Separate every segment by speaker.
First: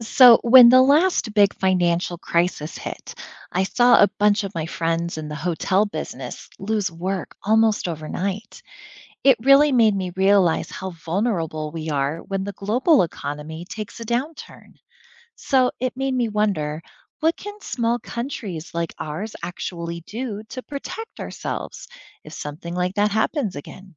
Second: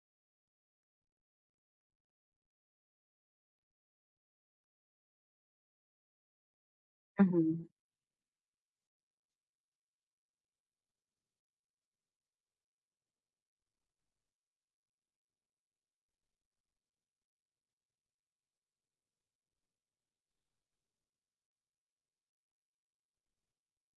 Speaker 1: So, when the last big financial crisis hit, I saw a bunch of my friends in the hotel business lose work
Speaker 2: Mhm.
Speaker 1: almost overnight. It really made me realize how vulnerable we are when the global economy takes a downturn. So, it made me wonder what can small countries like ours actually do to protect ourselves if something like that happens again?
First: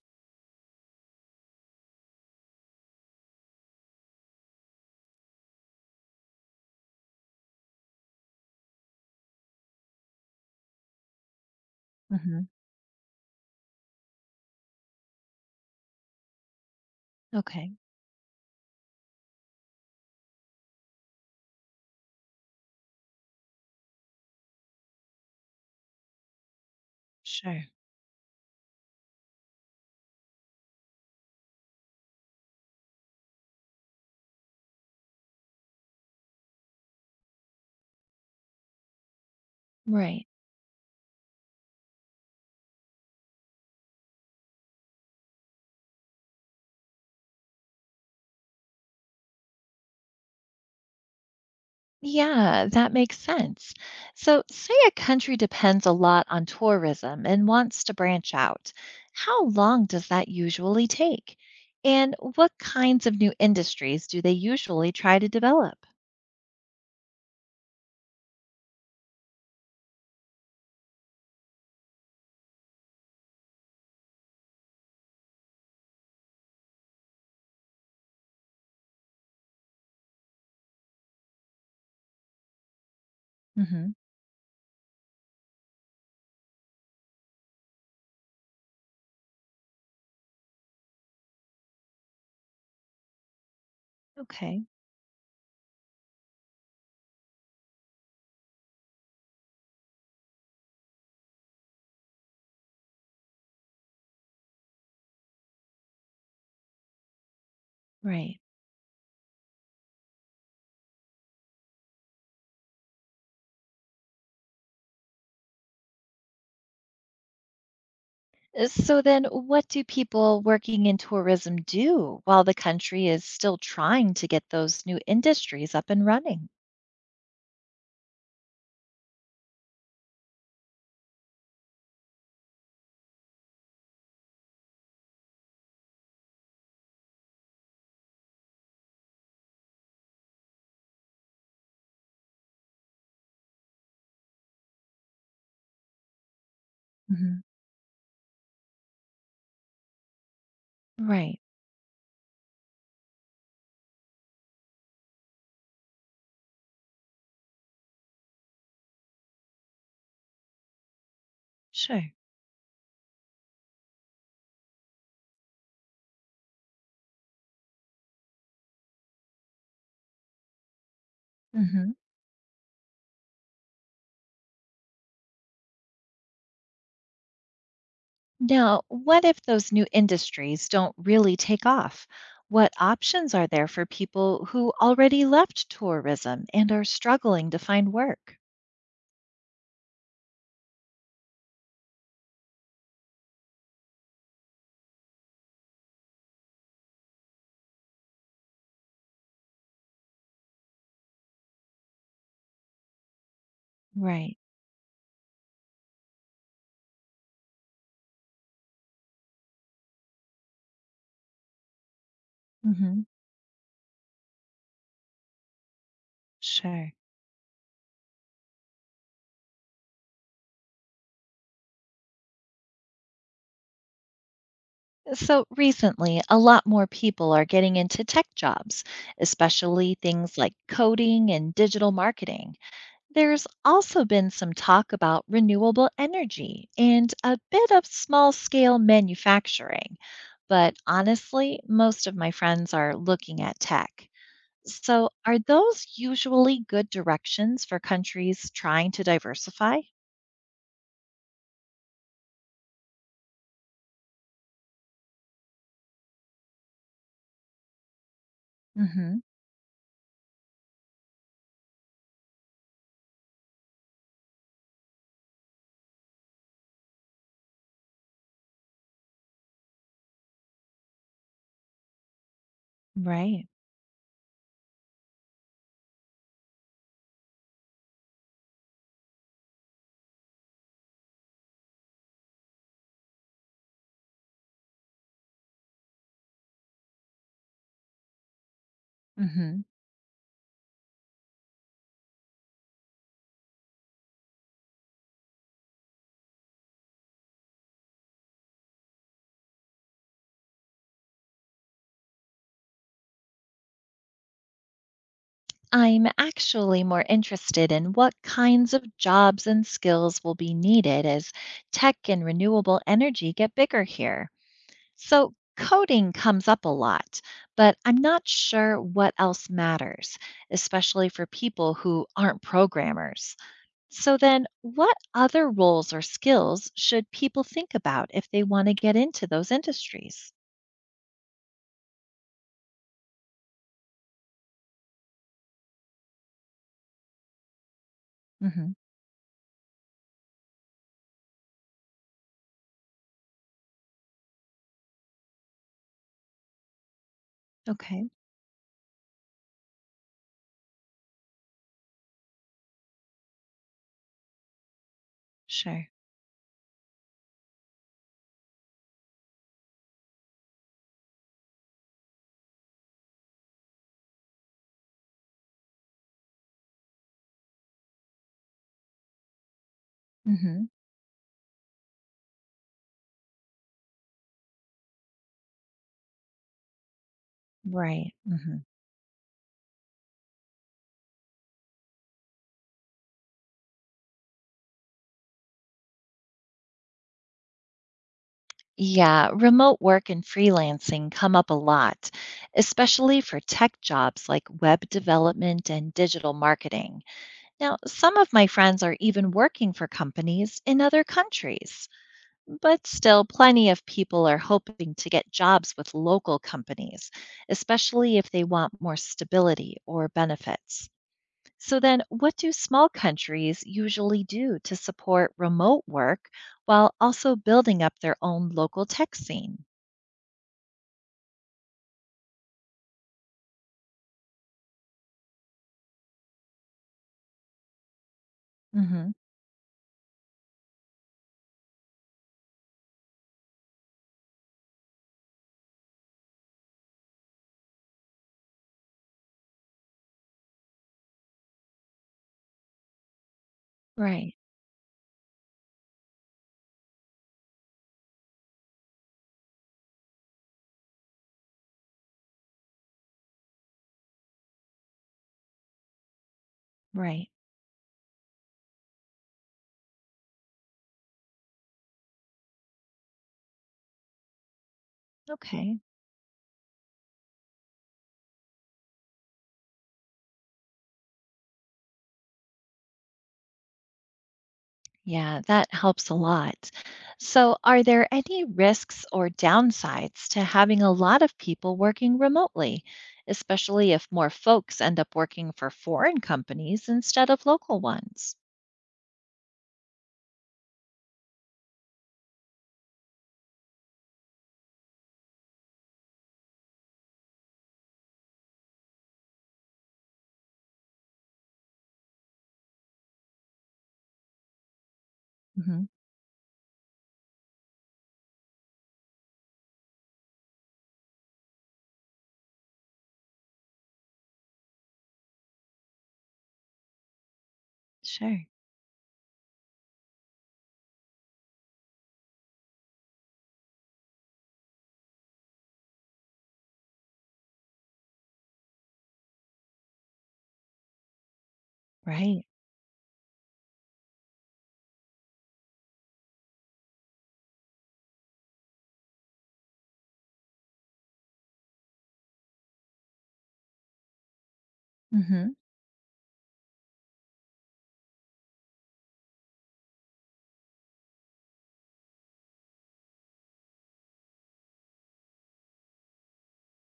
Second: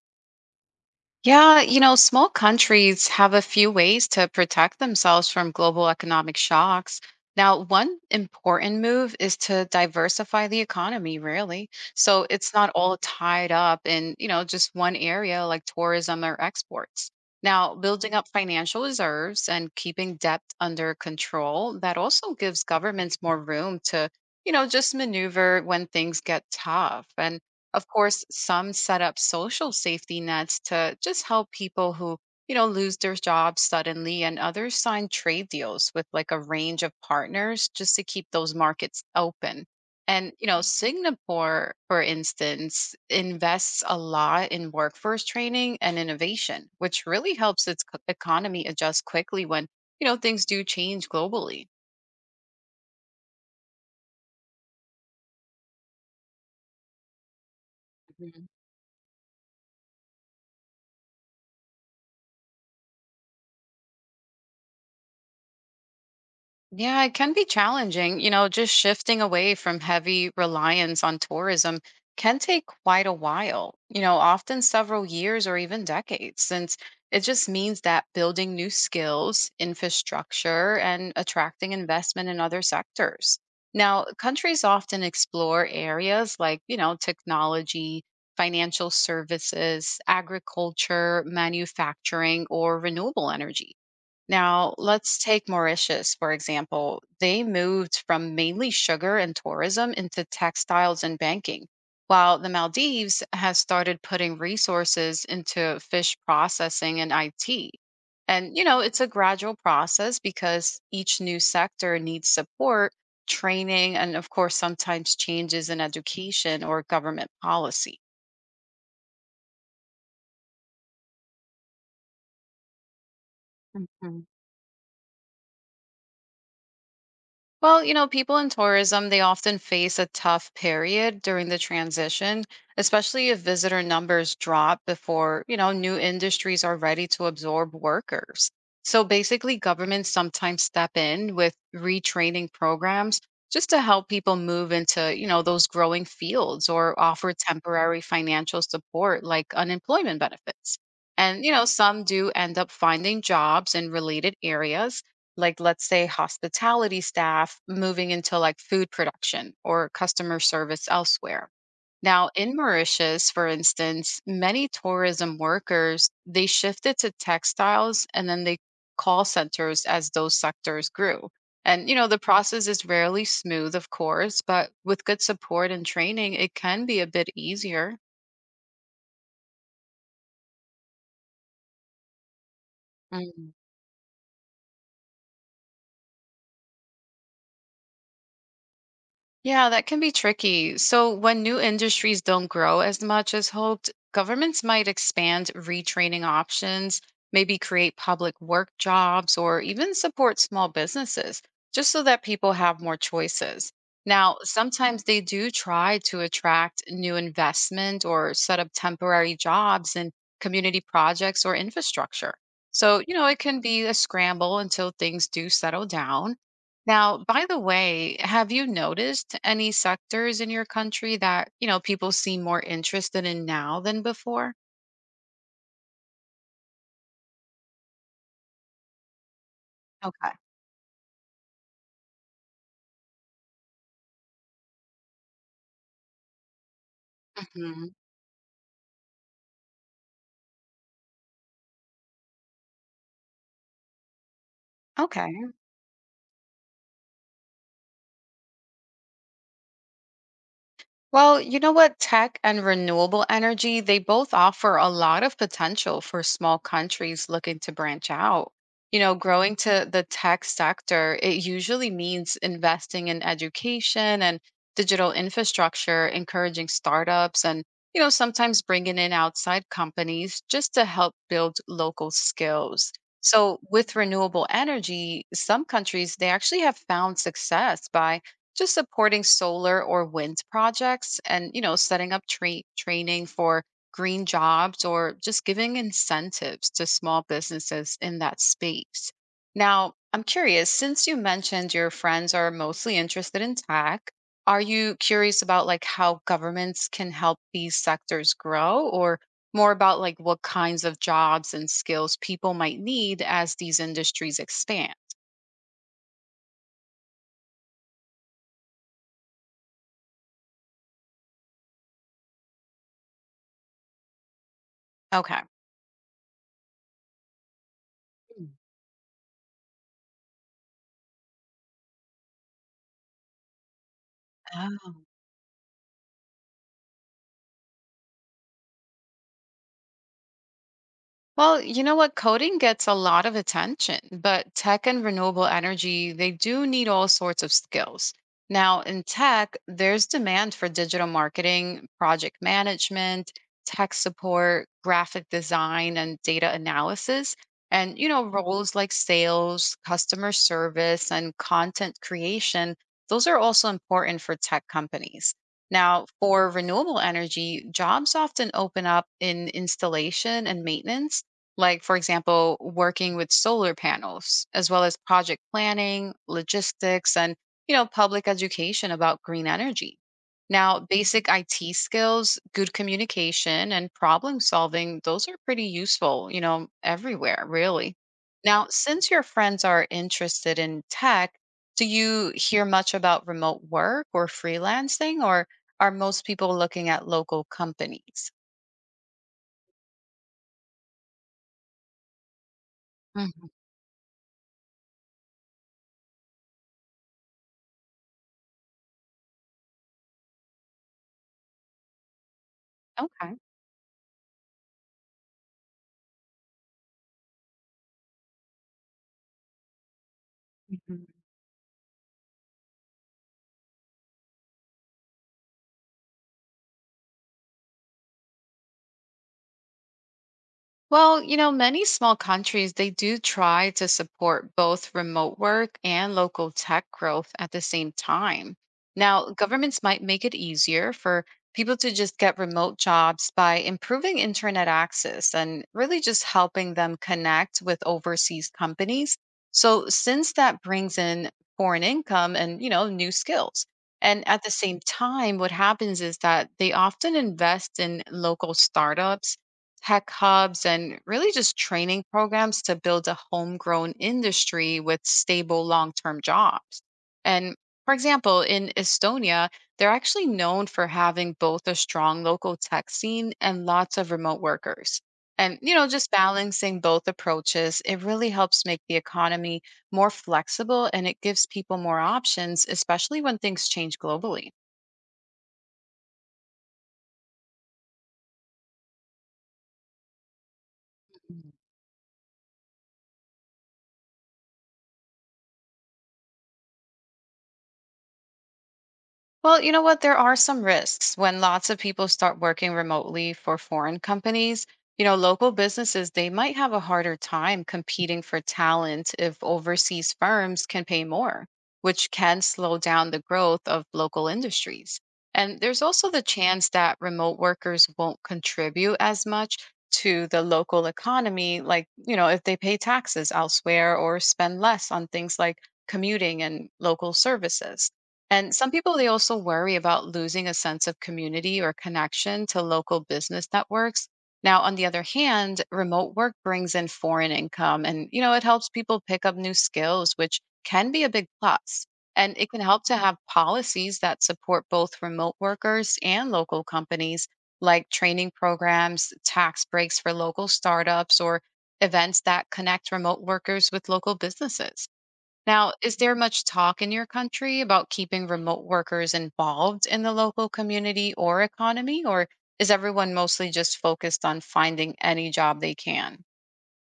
Speaker 2: Yeah, small countries have a few ways to protect themselves from global economic shocks. Now, one important move is to diversify the economy, really. So
Speaker 1: Hmm.
Speaker 2: it's not all tied up in, just one area like tourism or exports.
Speaker 1: Okay.
Speaker 2: Now, building up financial reserves and keeping debt under control, that also gives governments more room to, just maneuver when things get tough. And
Speaker 1: Sure.
Speaker 2: Of course, some set up social safety nets to just help people who, lose their jobs suddenly, and others sign trade deals with like a range of partners just to keep those markets open.
Speaker 1: Right.
Speaker 2: Singapore, for instance, invests a lot in workforce training and innovation, which really helps its economy adjust quickly when, things do change globally.
Speaker 1: Yeah, that makes sense. So, say a country depends a lot on tourism and wants to branch
Speaker 2: Mhm.
Speaker 1: out. How long does that usually take? And what kinds of new industries do they usually try to develop?
Speaker 2: Yeah, it can be challenging. Just shifting away from heavy reliance on tourism can take quite a while, often several years or even decades, since it just means that building new skills, infrastructure, and attracting investment in other sectors.
Speaker 1: Hmm.
Speaker 2: Now, countries often explore areas like, technology, financial services, agriculture, manufacturing, or renewable energy.
Speaker 1: Okay.
Speaker 2: Now, let's take Mauritius, for example. They moved from mainly sugar and tourism into textiles and banking, while the Maldives has started putting resources into fish processing and IT.
Speaker 1: Right.
Speaker 2: It's a gradual process because each new sector needs support, training, and of course, sometimes changes in education or government policy.
Speaker 1: So, then what do people working in tourism do while the country is still trying
Speaker 2: Mhm.
Speaker 1: to get those new industries up and running?
Speaker 2: Well, people in tourism, they often face a tough period during the transition, especially if visitor numbers drop before, new industries are ready to absorb workers. So basically, governments sometimes step in with retraining programs just to help people move into, those growing fields or offer
Speaker 1: Hmm.
Speaker 2: temporary financial support like unemployment benefits.
Speaker 1: Right.
Speaker 2: Some do end up finding jobs in related areas like let's say hospitality staff moving into like food production or customer service elsewhere.
Speaker 1: Sure.
Speaker 2: Now, in Mauritius, for instance, many tourism workers, they shifted to textiles and then they call centers as those sectors grew.
Speaker 1: Hmm.
Speaker 2: The process is rarely smooth, of course, but with good support and training, it can be a bit easier.
Speaker 1: Now, what if those new industries don't really take off? What options are
Speaker 2: Mm.
Speaker 1: there for people who already left tourism and are struggling to find work?
Speaker 2: Yeah, that can be tricky. So, when new industries don't grow as much as hoped, governments might expand retraining options, maybe create public work jobs, or even support small businesses just so that people have more choices. Now,
Speaker 1: Right.
Speaker 2: sometimes they do try to attract new investment or set up temporary jobs in community projects or infrastructure. So,
Speaker 1: Hmm.
Speaker 2: it can be a scramble until things do settle down.
Speaker 1: Sure.
Speaker 2: Now, by the way, have you noticed any sectors in your country that, people seem more interested in now than before?
Speaker 1: So, recently, a lot more people are getting into tech jobs, especially
Speaker 2: Okay.
Speaker 1: things like coding and digital marketing. There's also been some talk about renewable energy and a bit of
Speaker 2: Hmm.
Speaker 1: small scale manufacturing. But honestly, most of my friends are looking at tech. So, are
Speaker 2: Okay.
Speaker 1: those usually good directions for countries trying to diversify?
Speaker 2: Well, you know what? Tech and renewable energy, they both offer a lot of potential for small countries looking to branch out.
Speaker 1: Hmm.
Speaker 2: Growing to the tech sector, it usually means investing in education and digital infrastructure, encouraging startups, and, sometimes bringing in outside companies just to help build local skills.
Speaker 1: Right.
Speaker 2: So, with renewable energy, some countries, they actually have found success by just supporting solar or wind projects, and setting up training for green jobs or just giving incentives to small businesses in that space.
Speaker 1: Hmm.
Speaker 2: Now I'm curious, since you mentioned your friends are mostly interested in tech, are you curious about like how governments can help these sectors grow, or more about like what kinds of jobs and skills people might need as these industries expand?
Speaker 1: I'm actually more interested in what kinds of jobs and skills will be needed as tech and renewable energy get bigger here. So,
Speaker 2: Okay.
Speaker 1: coding comes up a lot, but I'm not sure what else matters, especially for people who aren't programmers. So, then what
Speaker 2: Mm.
Speaker 1: other roles or skills should people think about if they want to get into those industries?
Speaker 2: Well, you know what? Coding gets a lot of attention, but tech and renewable energy, they do need all sorts of skills.
Speaker 1: Hmm.
Speaker 2: Now, in tech, there's demand for digital marketing, project management, tech support, graphic design, and data analysis.
Speaker 1: Okay.
Speaker 2: Roles like sales, customer service, and content creation, those are also important for tech companies.
Speaker 1: Sure.
Speaker 2: Now, for renewable energy, jobs often open up in installation and maintenance, like for example, working with solar panels, as well as project planning, logistics, and public education about green energy.
Speaker 1: Hmm.
Speaker 2: Now, basic IT skills, good communication, and problem solving, those are pretty useful, everywhere, really.
Speaker 1: Right. Hmm.
Speaker 2: Now, since your friends are interested in tech, do you hear much about remote work or freelancing, or are most people looking at local companies?
Speaker 1: Yeah, remote work and freelancing come up a lot, especially for
Speaker 2: Mhm.
Speaker 1: tech jobs like web development and digital marketing. Now, some of my friends are even working for companies in other countries, but still,
Speaker 2: Okay.
Speaker 1: plenty of people are hoping to get jobs with local companies, especially if they want more stability or benefits. So, then what do small countries usually do to support remote work while also building up their own local tech scene?
Speaker 2: Well, many small countries, they do try to support both remote work and local tech growth at the same time.
Speaker 1: Hmm.
Speaker 2: Now, governments might make it easier for people to just get remote jobs by improving internet access and really just helping them connect with overseas companies. So, since that brings in foreign income and, new skills. And
Speaker 1: Right,
Speaker 2: at the same time, what happens is that they often invest in local startups, tech hubs, and really just training programs to build a homegrown industry with stable long term jobs.
Speaker 1: right.
Speaker 2: And for example, in Estonia, they're actually known for having both a strong local tech scene and lots of remote workers. And,
Speaker 1: Okay.
Speaker 2: just balancing both approaches, it really helps make the economy more flexible and it gives people more options, especially when things change globally.
Speaker 1: Yeah, that helps a lot. So, are there any risks or downsides to having a lot of people working remotely, especially if more folks end up working for foreign companies instead of local ones?
Speaker 2: Well, you know what? There are some risks when lots of people start working remotely for foreign companies. Local businesses, they might have a harder time competing for talent if overseas firms can pay more, which can slow down the growth of local industries. And there's
Speaker 1: Hmm.
Speaker 2: also the chance that remote workers won't contribute as much to the local economy, like, if they pay taxes elsewhere or spend less on things like commuting and local services.
Speaker 1: Sure.
Speaker 2: And some people, they also worry about losing a sense of community or connection to local business networks. Now, on the other hand, remote work brings in foreign income and, it helps people pick up new skills, which can be a big plus. And
Speaker 1: Right.
Speaker 2: it can help to have policies that support both remote workers and local companies, like training programs, tax breaks for local startups, or events that connect remote workers with local businesses.
Speaker 1: Hmm.
Speaker 2: Now, is there much talk in your country about keeping remote workers involved in the local community or economy, or is everyone mostly just focused on finding any job they can?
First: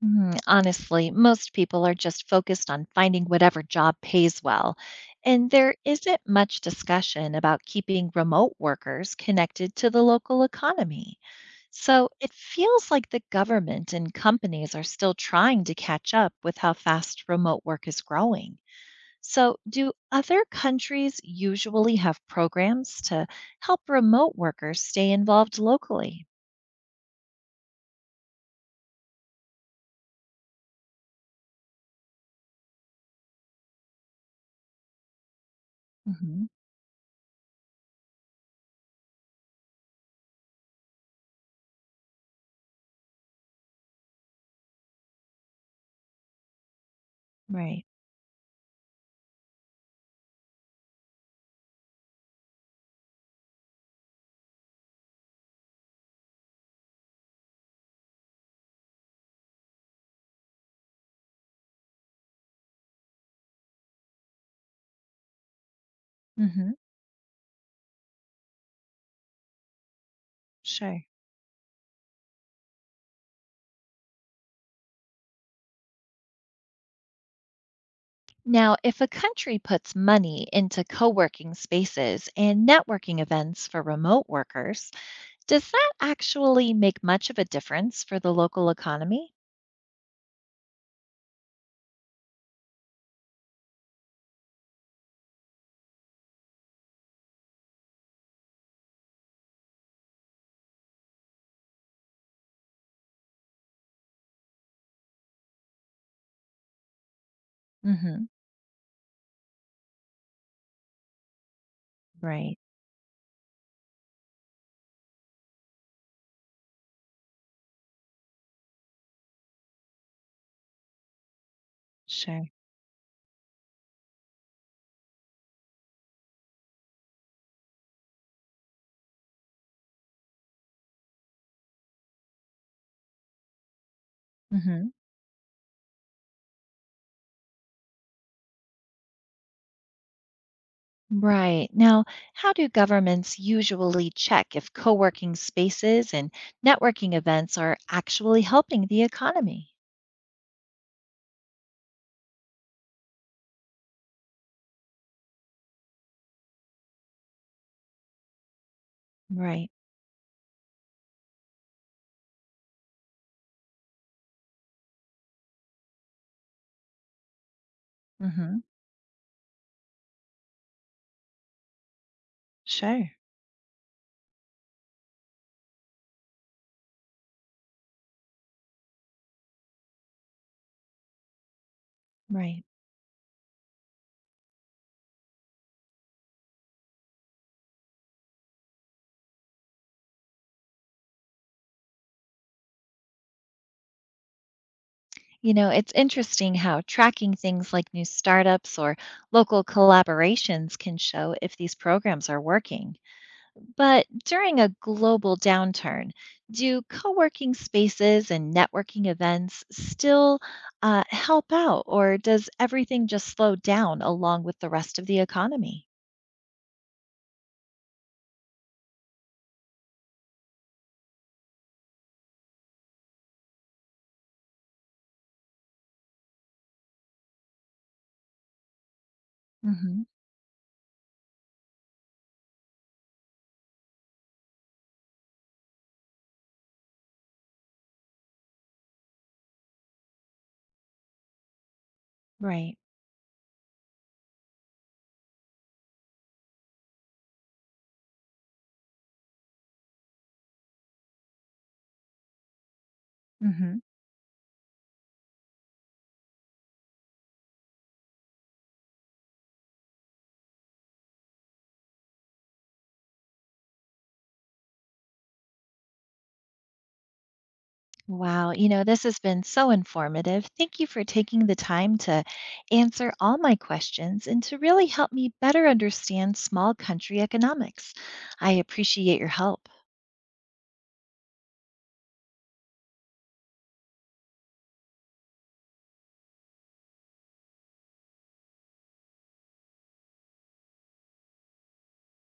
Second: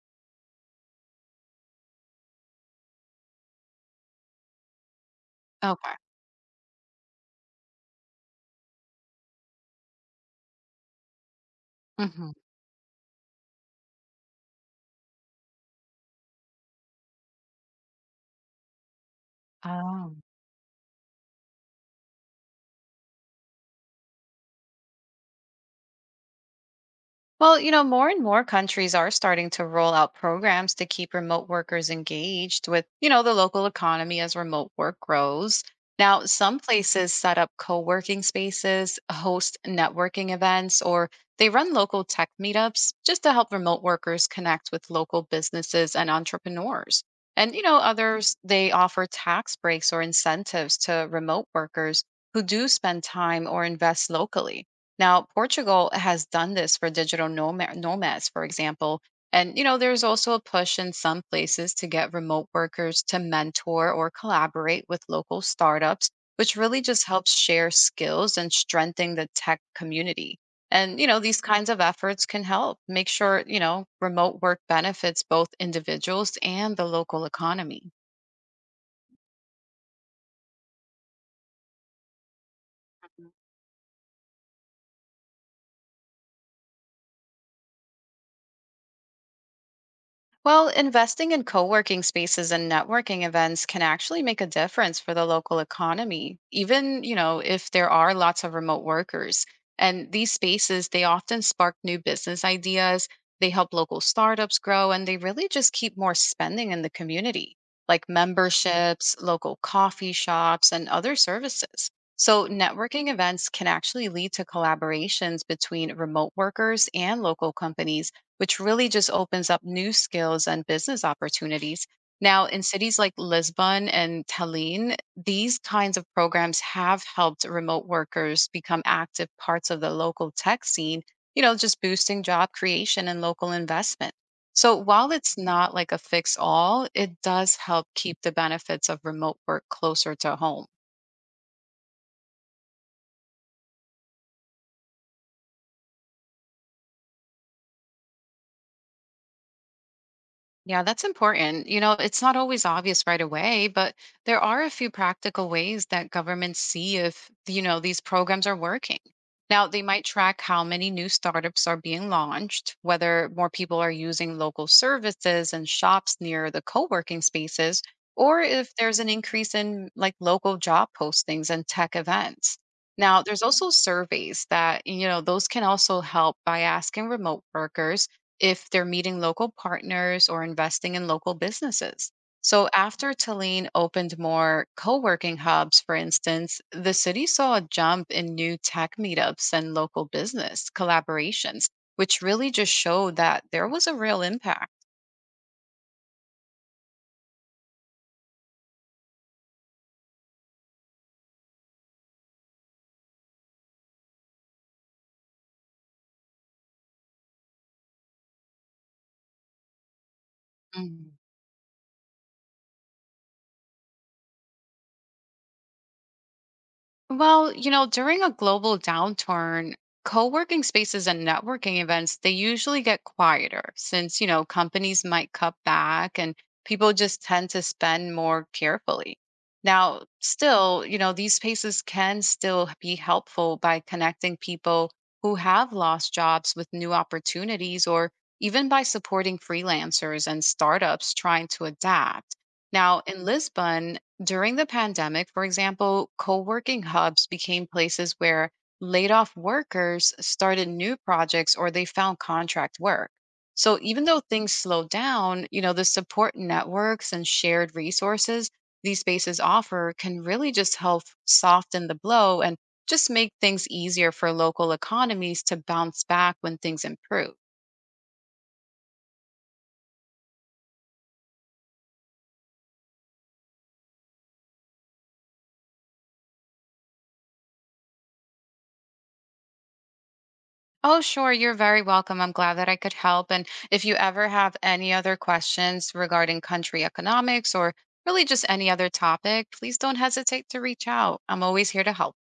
Speaker 1: Hmm. Honestly, most people are just focused on finding whatever job pays well, and there
Speaker 2: Okay.
Speaker 1: isn't much discussion about keeping remote workers connected to the local economy. So
Speaker 2: Hmm.
Speaker 1: it feels like the government and companies are still trying to catch up with how fast remote work is growing. So, do
Speaker 2: Oh.
Speaker 1: other countries usually have programs to help remote workers stay involved locally?
Speaker 2: Well, more and more countries are starting to roll out programs to keep remote workers engaged with, the local economy as remote work grows. Now,
Speaker 1: Hmm.
Speaker 2: some places set up co working spaces, host networking events, or they run local tech meetups just to help remote workers connect with local businesses and entrepreneurs. And,
Speaker 1: Right.
Speaker 2: others, they offer tax breaks or incentives to remote workers who do spend time or invest locally. Now, Portugal has done this for digital nomads, for example. And, there's also a push in some places to get remote workers to mentor or collaborate with local startups, which
Speaker 1: Hmm.
Speaker 2: really just helps share skills and strengthen the tech community. And,
Speaker 1: Sure.
Speaker 2: these kinds of efforts can help make sure, remote work benefits both individuals and the local economy.
Speaker 1: Now, if a country puts money into co working spaces and networking events for remote workers, does that actually make much of a difference for the local economy?
Speaker 2: Well, investing in co working spaces and networking events can actually make a difference for the local economy, even, if there are lots of remote workers. And these spaces, they often spark new business ideas, they help local startups grow, and they really just keep more spending in the community, like
Speaker 1: Hmm.
Speaker 2: memberships, local coffee shops, and other services. So,
Speaker 1: Right.
Speaker 2: networking events can actually lead to collaborations between remote workers and local companies, which really just opens up new skills and business opportunities. Now,
Speaker 1: Sure.
Speaker 2: in cities like Lisbon and Tallinn, these kinds of programs have helped remote workers become active parts of the local tech scene, just boosting job creation and local investment. So,
Speaker 1: Hmm.
Speaker 2: while it's not like a fix all, it does help keep the benefits of remote work closer to home.
Speaker 1: Right. Now, how do governments usually check if co working spaces and networking events are actually helping the economy?
Speaker 2: Yeah, that's important. It's not always obvious right away, but there are a few practical ways that governments see if, these programs are working. Now,
Speaker 1: Right.
Speaker 2: they might track how many new startups are being launched, whether more people are using local services and shops near the co working spaces, or
Speaker 1: Hmm.
Speaker 2: if there's an increase in like local job postings and tech events.
Speaker 1: Sure.
Speaker 2: Now, there's also surveys that, those can also help by asking remote workers if they're meeting local partners or investing in local businesses.
Speaker 1: Right.
Speaker 2: So, after Tallinn opened more co working hubs, for instance, the city saw a jump in new tech meetups and local business collaborations, which really just showed that there was a real impact.
Speaker 1: You know, it's interesting how tracking things like new startups or local collaborations can show if these programs are working. But during a global downturn, do co working spaces and networking events still
Speaker 2: Mhm.
Speaker 1: help out, or does everything just slow down along with the rest of the economy?
Speaker 2: Well, during a global downturn, co-working spaces and networking events, they usually get quieter since, companies might cut back and people just tend to spend more carefully. Now,
Speaker 1: Hmm.
Speaker 2: still, these spaces can still be helpful by connecting people who have lost jobs with new opportunities or even by supporting freelancers and startups trying to adapt.
Speaker 1: Right.
Speaker 2: Now, in Lisbon, during the pandemic, for example, co working hubs became places where laid off workers started new projects or they found contract work. So
Speaker 1: Hmm.
Speaker 2: even though things slowed down, the support networks and shared resources these spaces offer can really just help soften the blow and just make things easier for local economies to bounce back when things improve.
Speaker 1: Wow. You know, this has been so informative. Thank you for taking the time to answer all my questions and to really help me better understand small country economics. I appreciate your help.
Speaker 2: Oh, sure. You're very welcome. I'm glad that I could help. And if you ever have any other questions regarding country economics or really just any other topic, please don't hesitate to reach out. I'm always here to help.